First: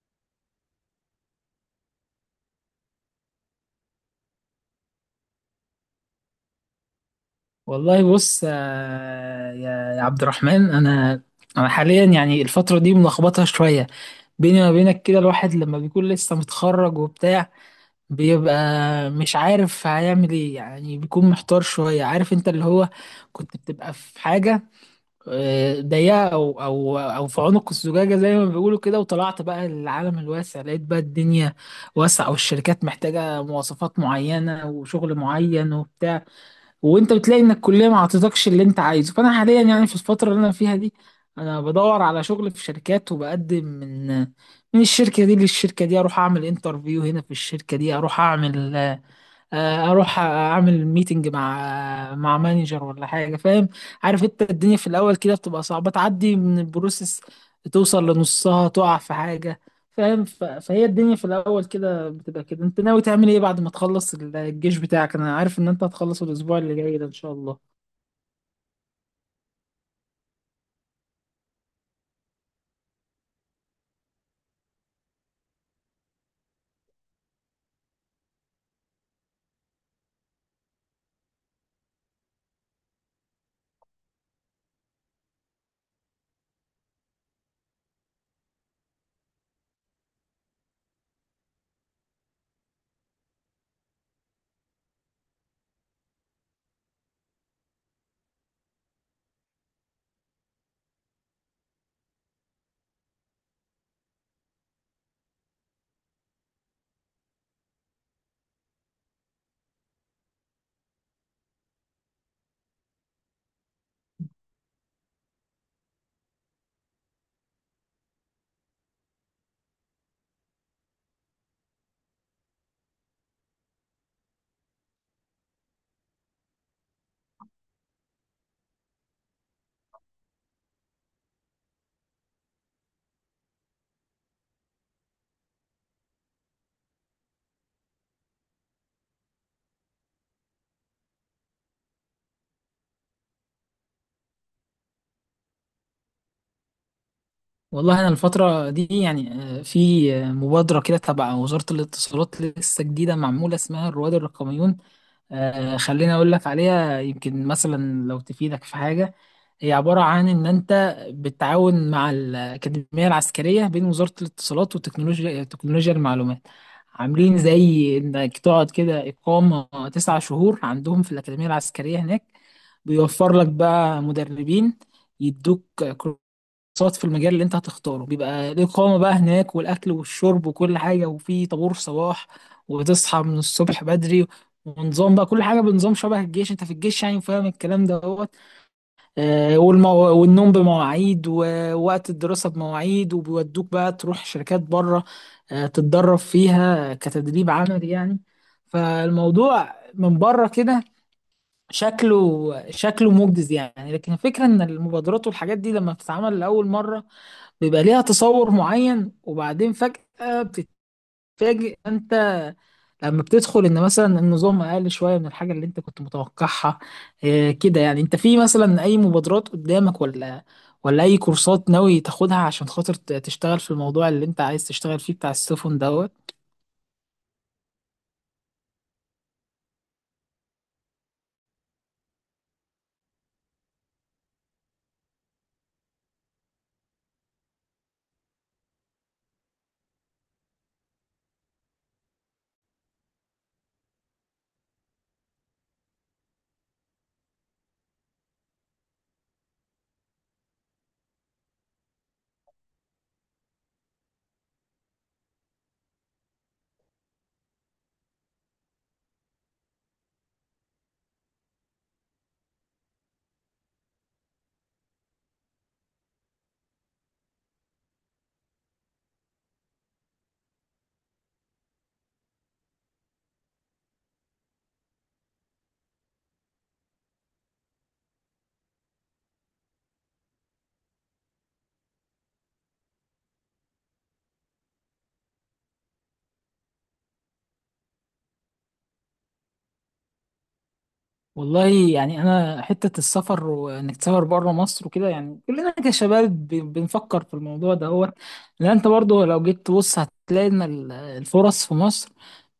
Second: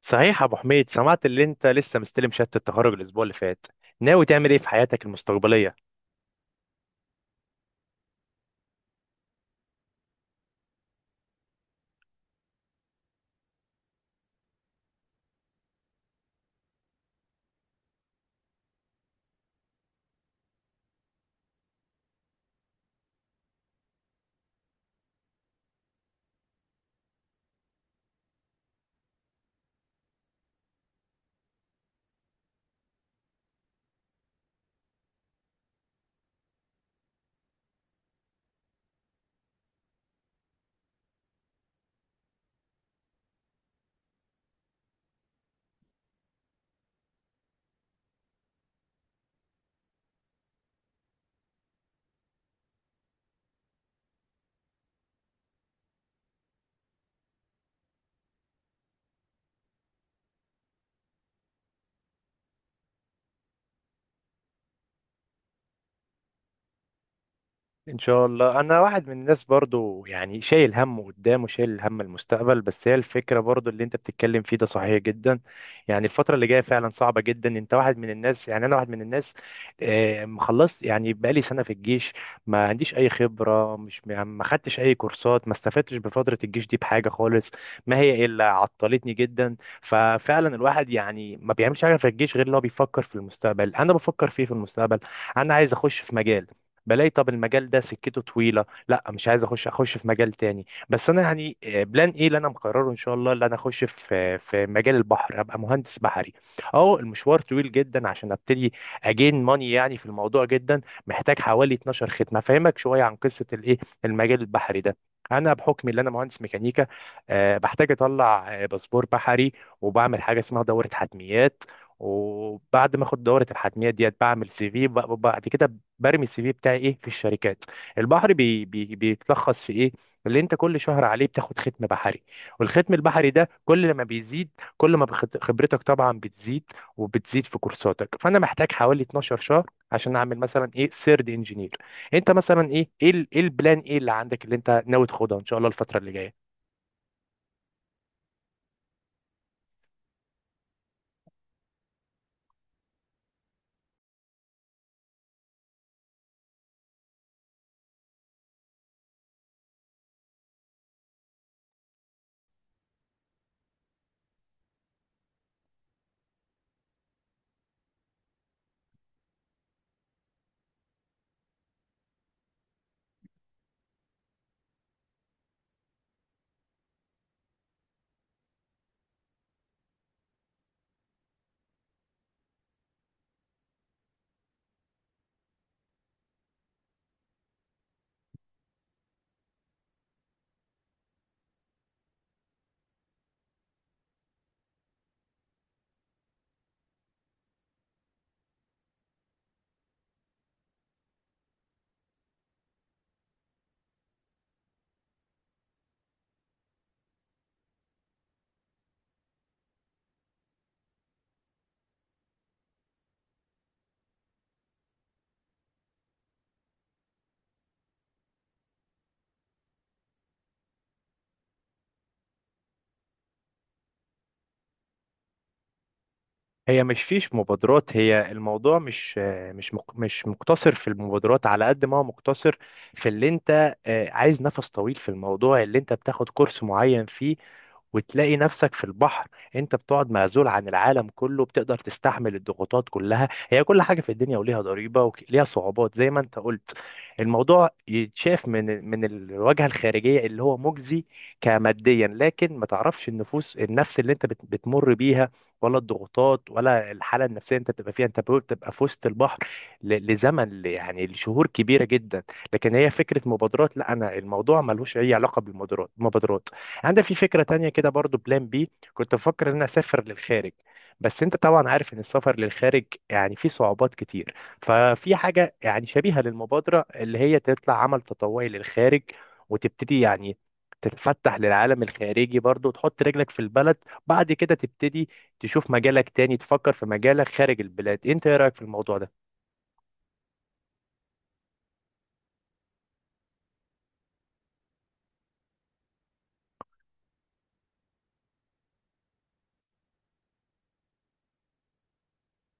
صحيح يا ابو حميد، سمعت اللي انت لسه مستلم شهادة التخرج الاسبوع اللي فات. ناوي تعمل ايه في حياتك المستقبلية؟ والله بص آه، يا عبد الرحمن انا حاليا يعني الفتره دي ملخبطه شويه. بيني وما بينك كده الواحد لما بيكون لسه متخرج وبتاع بيبقى مش عارف هيعمل ايه، يعني بيكون محتار شويه. عارف انت اللي هو كنت بتبقى في حاجه آه، ضيقه او في عنق الزجاجه زي ما بيقولوا كده، وطلعت بقى للعالم الواسع لقيت بقى الدنيا واسعه والشركات محتاجه مواصفات معينه وشغل معين وبتاع، وانت بتلاقي ان الكليه ما عطتكش اللي انت عايزه. فانا حاليا يعني في الفتره اللي انا فيها دي انا بدور على شغل في شركات، وبقدم من الشركه دي للشركه دي، اروح اعمل انترفيو هنا في الشركه دي، اروح اعمل آه، اروح اعمل ميتنج مع مانجر ولا حاجه. فاهم؟ عارف انت الدنيا في الاول كده بتبقى صعبه، تعدي من البروسيس توصل لنصها تقع في حاجه. فاهم؟ فهي الدنيا في الاول كده بتبقى كده. انت ناوي تعمل ايه بعد ما تخلص الجيش بتاعك؟ انا عارف ان انت هتخلص الاسبوع اللي جاي ده ان شاء الله. ان شاء الله. انا واحد من الناس برضو يعني شايل هم قدام وشايل هم المستقبل، بس هي الفكره برضو اللي انت بتتكلم فيه ده صحيح جدا. يعني الفتره اللي جايه فعلا صعبه جدا، انت واحد من الناس، يعني انا واحد من الناس. مخلصت يعني بقالي سنه في الجيش، ما عنديش اي خبره، مش يعني ما خدتش اي كورسات، ما استفدتش بفتره الجيش دي بحاجه خالص، ما هي الا عطلتني جدا. ففعلا الواحد يعني ما بيعملش حاجه في الجيش غير ان هو بيفكر في المستقبل. انا بفكر فيه في المستقبل. انا عايز اخش في مجال، بلاقي طب المجال ده سكته طويله، لا مش عايز اخش في مجال تاني. بس انا يعني بلان ايه اللي انا مقرره ان شاء الله اللي انا اخش في مجال البحر، هبقى مهندس بحري. اه المشوار طويل جدا عشان ابتدي اجين ماني يعني في الموضوع جدا. محتاج حوالي 12 ختمه افهمك شويه عن قصه الايه المجال البحري ده. انا بحكم ان انا مهندس ميكانيكا بحتاج اطلع باسبور بحري، وبعمل حاجه اسمها دوره حتميات، وبعد ما اخد دوره الحتميات ديت بعمل سي في. بعد كده برمي السي في بتاعي ايه في الشركات. البحر بي بي بيتلخص في ايه اللي انت كل شهر عليه بتاخد ختم بحري، والختم البحري ده كل ما بيزيد، كل ما خبرتك طبعا بتزيد وبتزيد في كورساتك. فانا محتاج حوالي 12 شهر عشان اعمل مثلا ايه سيرد انجينير. انت مثلا إيه البلان ايه اللي عندك اللي انت ناوي تاخدها ان شاء الله الفتره اللي جايه؟ والله انا الفتره دي يعني آه، في آه، مبادره كده تبع وزاره الاتصالات لسه جديده معموله، اسمها الرواد الرقميون. آه، خليني اقول لك عليها يمكن مثلا لو تفيدك في حاجه. هي عبارة عن إن أنت بتتعاون مع الأكاديمية العسكرية، بين وزارة الاتصالات وتكنولوجيا المعلومات. عاملين زي إنك تقعد كده إقامة 9 شهور عندهم في الأكاديمية العسكرية هناك. بيوفر لك بقى مدربين، يدوك كورسات في المجال اللي أنت هتختاره. بيبقى الإقامة بقى هناك والأكل والشرب وكل حاجة، وفي طابور صباح وتصحى من الصبح بدري، ونظام بقى كل حاجة بنظام شبه الجيش. أنت في الجيش يعني فاهم الكلام ده. آه، والمو... والنوم بمواعيد، ووقت الدراسة بمواعيد، وبيودوك بقى تروح شركات بره آه، تتدرب فيها كتدريب عملي يعني. فالموضوع من بره كده شكله مجدز يعني، لكن الفكرة ان المبادرات والحاجات دي لما بتتعمل لأول مرة بيبقى ليها تصور معين، وبعدين فجأة فاجئ انت لما بتدخل ان مثلا النظام اقل شويه من الحاجه اللي انت كنت متوقعها. إيه كده يعني انت في مثلا اي مبادرات قدامك ولا، ولا اي كورسات ناوي تاخدها عشان خاطر تشتغل في الموضوع اللي انت عايز تشتغل فيه بتاع السفن دوت؟ هي مش فيش مبادرات، هي الموضوع مش مقتصر في المبادرات على قد ما هو مقتصر في اللي انت عايز نفس طويل في الموضوع اللي انت بتاخد كورس معين فيه وتلاقي نفسك في البحر. انت بتقعد معزول عن العالم كله، بتقدر تستحمل الضغوطات كلها؟ هي كل حاجة في الدنيا وليها ضريبة وليها صعوبات زي ما انت قلت. الموضوع يتشاف من الواجهة الخارجية اللي هو مجزي كماديا، لكن ما تعرفش النفس اللي انت بتمر بيها، ولا الضغوطات، ولا الحاله النفسيه انت بتبقى فيها. انت بتبقى في وسط البحر لزمن يعني لشهور كبيره جدا. لكن هي فكره مبادرات، لا انا الموضوع ملوش اي علاقه بالمبادرات. عندي في فكره تانية كده برضو، بلان بي، كنت بفكر ان انا اسافر للخارج. بس انت طبعا عارف ان السفر للخارج يعني فيه صعوبات كتير. ففي حاجه يعني شبيهه للمبادره اللي هي تطلع عمل تطوعي للخارج، وتبتدي يعني تتفتح للعالم الخارجي برضو، وتحط رجلك في البلد. بعد كده تبتدي تشوف مجالك تاني، تفكر في مجالك خارج البلاد. انت ايه رأيك في الموضوع ده؟ والله يعني انا حته السفر وانك تسافر بره مصر وكده، يعني كلنا كشباب بنفكر في الموضوع ده. هو لان انت برضه لو جيت تبص هتلاقي ان الفرص في مصر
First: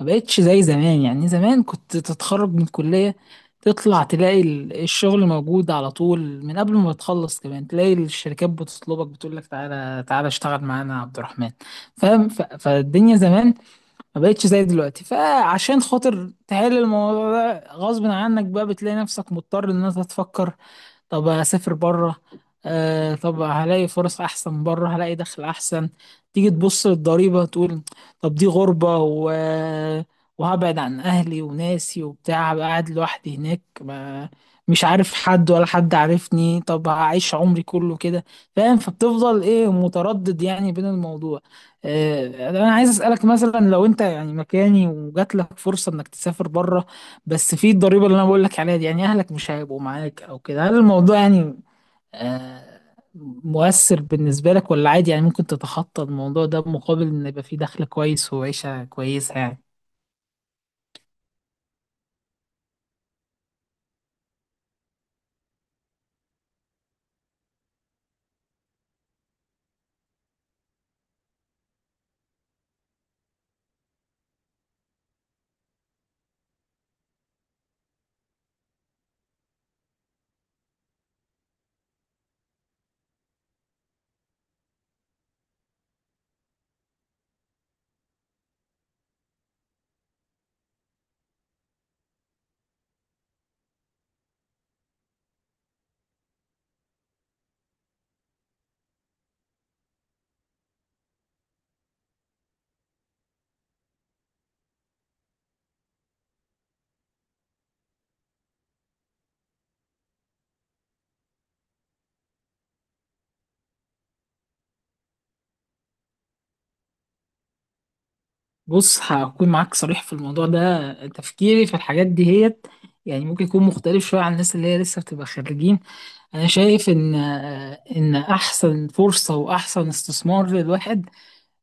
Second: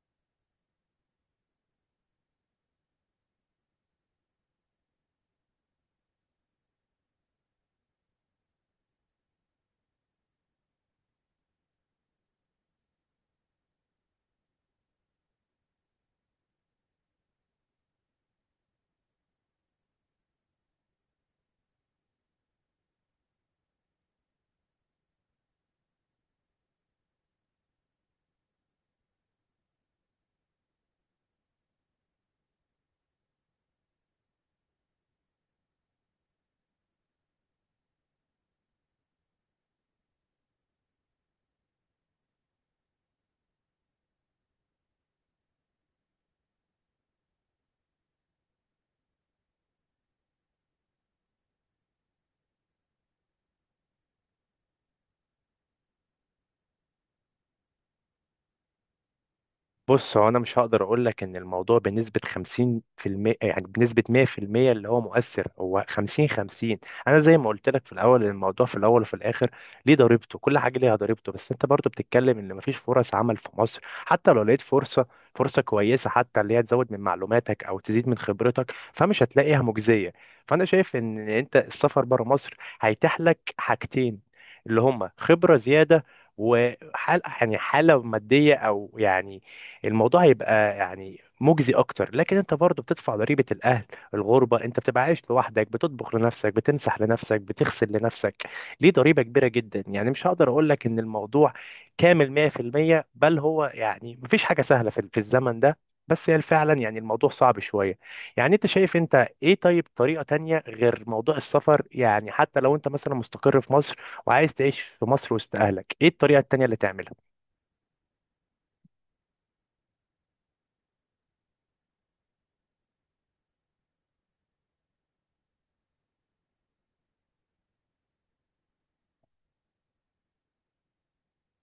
ما بقتش زي زمان. يعني زمان كنت تتخرج من الكليه تطلع تلاقي الشغل موجود على طول، من قبل ما تخلص كمان تلاقي الشركات بتطلبك بتقول لك تعالى تعالى اشتغل معانا يا عبد الرحمن. فاهم؟ فالدنيا زمان ما بقتش زي دلوقتي. فعشان خاطر تحل الموضوع ده غصب عنك بقى، بتلاقي نفسك مضطر ان انت تفكر: طب هسافر بره، آه طب هلاقي فرص احسن بره، هلاقي دخل احسن. تيجي تبص للضريبه تقول: طب دي غربه، وهبعد عن اهلي وناسي وبتاع، هبقى قاعد لوحدي هناك، ما مش عارف حد ولا حد عارفني، طب هعيش عمري كله كده؟ فاهم؟ فبتفضل ايه متردد يعني بين الموضوع. آه، انا عايز اسالك مثلا لو انت يعني مكاني وجات لك فرصه انك تسافر بره، بس في الضريبة اللي انا بقول لك عليها دي، يعني اهلك مش هيبقوا معاك او كده. هل الموضوع يعني آه، مؤثر بالنسبة لك، ولا عادي يعني ممكن تتخطى الموضوع ده بمقابل ان يبقى في دخل كويس وعيشة كويسة يعني؟ بص، هو انا مش هقدر اقول لك ان الموضوع بنسبه 50%، يعني بنسبه 100% اللي هو مؤثر. هو 50-50. انا زي ما قلت لك في الاول، الموضوع في الاول وفي الاخر ليه ضريبته، كل حاجه ليها ضريبته. بس انت برضو بتتكلم ان مفيش فرص عمل في مصر. حتى لو لقيت فرصه كويسه، حتى اللي هي تزود من معلوماتك او تزيد من خبرتك، فمش هتلاقيها مجزيه. فانا شايف ان انت السفر بره مصر هيتيح لك حاجتين اللي هما خبره زياده، وحال يعني حالة مادية أو يعني الموضوع هيبقى يعني مجزي اكتر. لكن انت برضو بتدفع ضريبة الاهل، الغربة، انت بتبقى عايش لوحدك، بتطبخ لنفسك، بتمسح لنفسك، بتغسل لنفسك، ليه ضريبة كبيرة جدا. يعني مش هقدر اقول لك ان الموضوع كامل 100%، بل هو يعني مفيش حاجة سهلة في الزمن ده. بس هي فعلا يعني الموضوع صعب شوية. يعني انت شايف انت ايه طيب طريقة تانية غير موضوع السفر؟ يعني حتى لو انت مثلا مستقر في مصر وعايز تعيش في مصر وسط اهلك، ايه الطريقة التانية اللي تعملها؟ بص هكون معاك صريح في الموضوع ده. تفكيري في الحاجات دي هيت يعني ممكن يكون مختلف شوية عن الناس اللي هي لسه بتبقى خريجين. انا شايف ان آه، ان احسن فرصة واحسن استثمار للواحد،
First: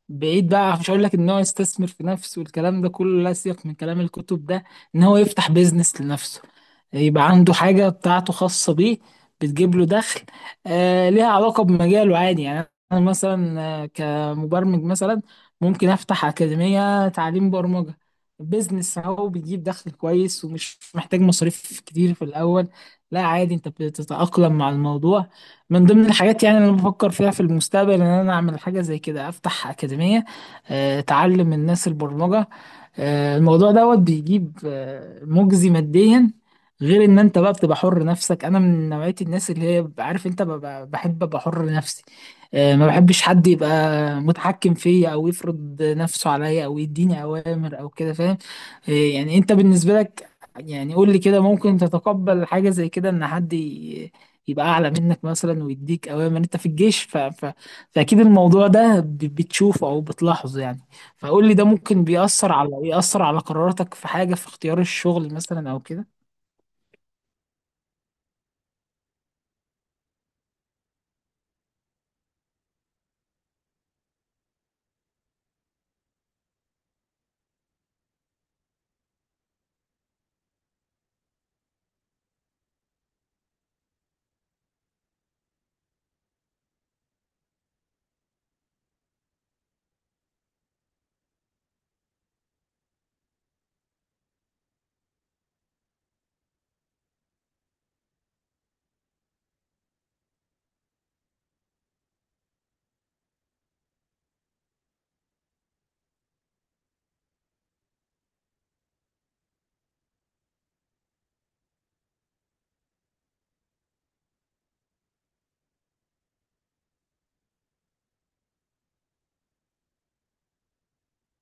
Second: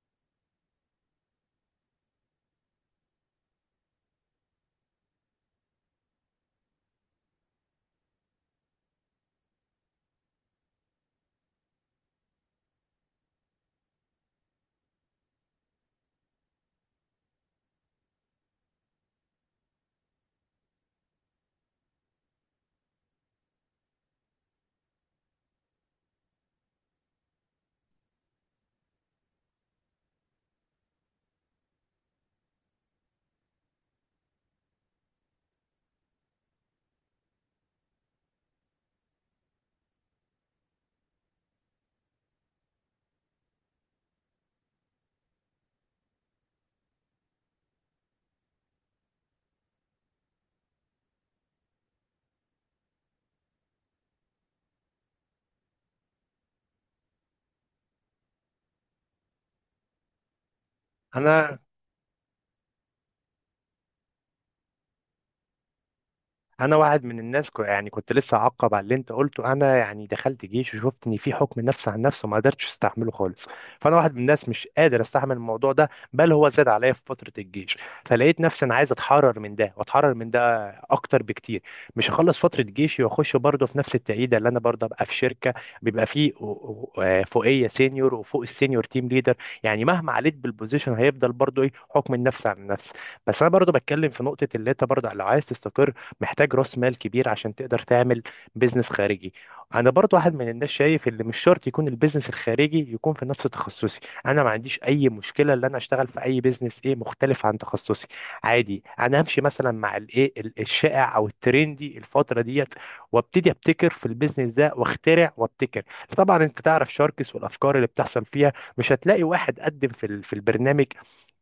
بعيد بقى مش هقول لك ان هو يستثمر في نفسه والكلام ده كله لا سياق من كلام الكتب ده، ان هو يفتح بيزنس لنفسه، يبقى عنده حاجة بتاعته خاصة بيه، بتجيب له دخل آه، ليها علاقة بمجاله عادي. يعني انا مثلا آه، كمبرمج مثلا ممكن افتح أكاديمية تعليم برمجة. بيزنس اهو، بيجيب دخل كويس ومش محتاج مصاريف كتير في الاول. لا عادي انت بتتأقلم مع الموضوع. من ضمن الحاجات يعني اللي انا بفكر فيها في المستقبل ان انا اعمل حاجه زي كده: افتح اكاديميه آه، تعلم الناس البرمجه آه، الموضوع دوت بيجيب آه، مجزي ماديا، غير ان انت بقى بتبقى حر نفسك. انا من نوعيه الناس اللي هي بحب ابقى حر نفسي. آه، ما بحبش حد يبقى متحكم فيا، او يفرض نفسه عليا، او يديني اوامر او كده. فاهم؟ آه، يعني انت بالنسبه لك يعني قول لي كده، ممكن تتقبل حاجه زي كده ان حد يبقى اعلى منك مثلا ويديك اوامر؟ انت في الجيش فاكيد الموضوع ده بتشوفه او بتلاحظه يعني. فقول لي ده ممكن بيأثر على يأثر على قراراتك في حاجة، في اختيار الشغل مثلا او كده؟ انا واحد من الناس يعني كنت لسه اعقب على اللي انت قلته. انا يعني دخلت جيش وشفت ان في حكم نفس عن نفس وما قدرتش استحمله خالص. فانا واحد من الناس مش قادر استحمل الموضوع ده، بل هو زاد عليا في فتره الجيش. فلقيت نفسي انا عايز اتحرر من ده واتحرر من ده اكتر بكتير. مش هخلص فتره جيشي واخش برضه في نفس التعيده اللي انا برضه ابقى في شركه بيبقى فيه فوقيه سينيور وفوق السينيور تيم ليدر. يعني مهما عليت بالبوزيشن هيفضل برضه ايه حكم النفس عن النفس. بس انا برضه بتكلم في نقطه اللي انت برضه لو عايز تستقر محتاج راس مال كبير عشان تقدر تعمل بيزنس خارجي. انا برضو واحد من الناس شايف ان مش شرط يكون البيزنس الخارجي يكون في نفس تخصصي. انا ما عنديش اي مشكله ان انا اشتغل في اي بيزنس ايه مختلف عن تخصصي. عادي انا همشي مثلا مع الايه الشائع او الترندي الفتره ديت، وابتدي ابتكر في البيزنس ده واخترع وابتكر. طبعا انت تعرف شاركس والافكار اللي بتحصل فيها. مش هتلاقي واحد قدم في في البرنامج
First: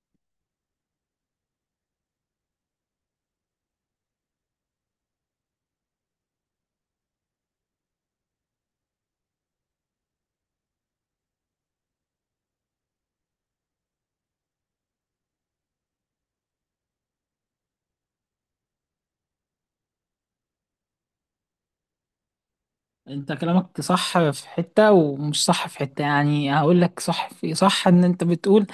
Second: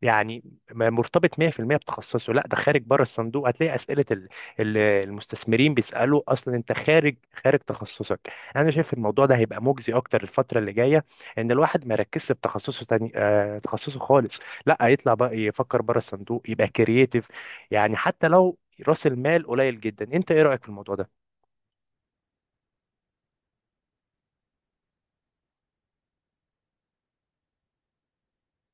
يعني مرتبط 100% بتخصصه، لا ده خارج بره الصندوق. هتلاقي اسئله المستثمرين بيسألوا اصلا انت خارج تخصصك. انا شايف الموضوع ده هيبقى مجزي اكتر الفترة اللي جاية. ان الواحد ما يركزش في تخصصه تاني تخصصه خالص، لا يطلع بقى يفكر بره الصندوق، يبقى كرييتيف. يعني حتى لو راس المال قليل جدا. انت ايه رأيك في الموضوع ده؟ انت كلامك صح في حتة، ومش صح في حتة. يعني هقول لك: صح في صح ان انت بتقول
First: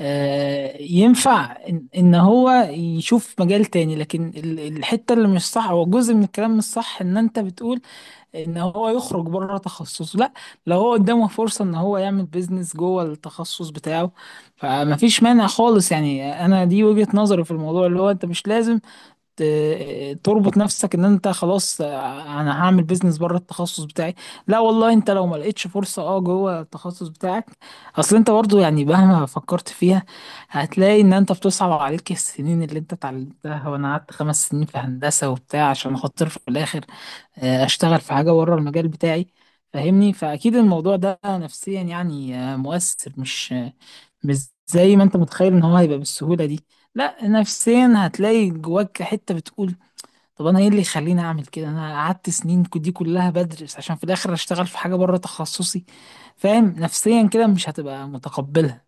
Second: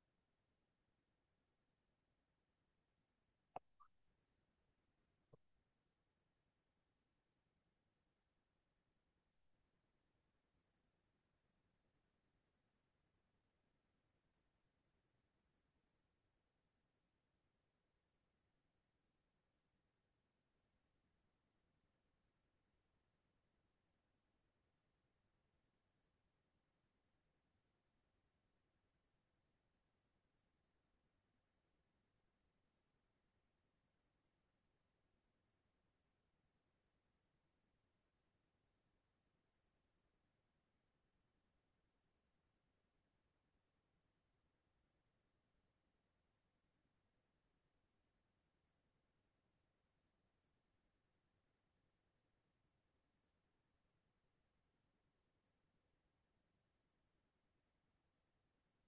آه ينفع ان, إن هو يشوف مجال تاني، لكن الحتة اللي مش صح او جزء من الكلام مش صح ان انت بتقول ان هو يخرج بره تخصصه، لا. لو هو قدامه فرصة ان هو يعمل بيزنس جوه التخصص بتاعه فما فيش مانع خالص يعني. انا دي وجهة نظري في الموضوع، اللي هو انت مش لازم تربط نفسك ان انت خلاص آه، انا هعمل بيزنس بره التخصص بتاعي. لا والله، انت لو ما لقيتش فرصة اه جوه التخصص بتاعك، اصل انت برضو يعني مهما فكرت فيها هتلاقي ان انت بتصعب عليك السنين اللي انت اتعلمتها. وانا قعدت 5 سنين في هندسة وبتاع عشان خاطر في الاخر آه، اشتغل في حاجه بره المجال بتاعي. فاهمني؟ فاكيد الموضوع ده نفسيا يعني آه، مؤثر. مش آه، مش زي ما انت متخيل ان هو هيبقى بالسهوله دي. لا، نفسيا هتلاقي جواك حته بتقول: طب انا ايه اللي يخليني اعمل كده؟ انا قعدت سنين دي كلها بدرس عشان في الاخر اشتغل في حاجه بره تخصصي. فاهم؟ نفسيا كده مش هتبقى متقبلها.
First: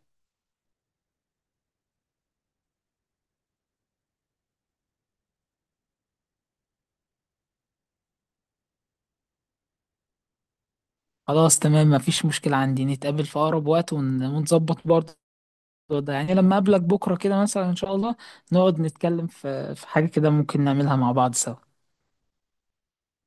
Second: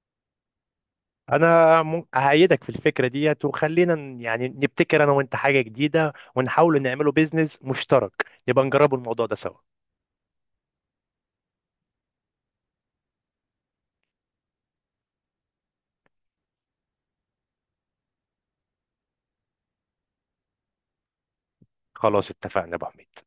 انا اهيدك في الفكرة ديت، وخلينا يعني نبتكر انا وانت حاجة جديدة ونحاول نعمله بيزنس مشترك. نبقى نجربوا الموضوع ده سوا. خلاص تمام، مفيش مشكله عندي، نتقابل في اقرب وقت ونظبط برضه الموضوع ده، يعني لما اقابلك بكره كده مثلا ان شاء الله نقعد نتكلم في حاجه كده ممكن نعملها مع بعض سوا. خلاص اتفقنا يا ابو حميد.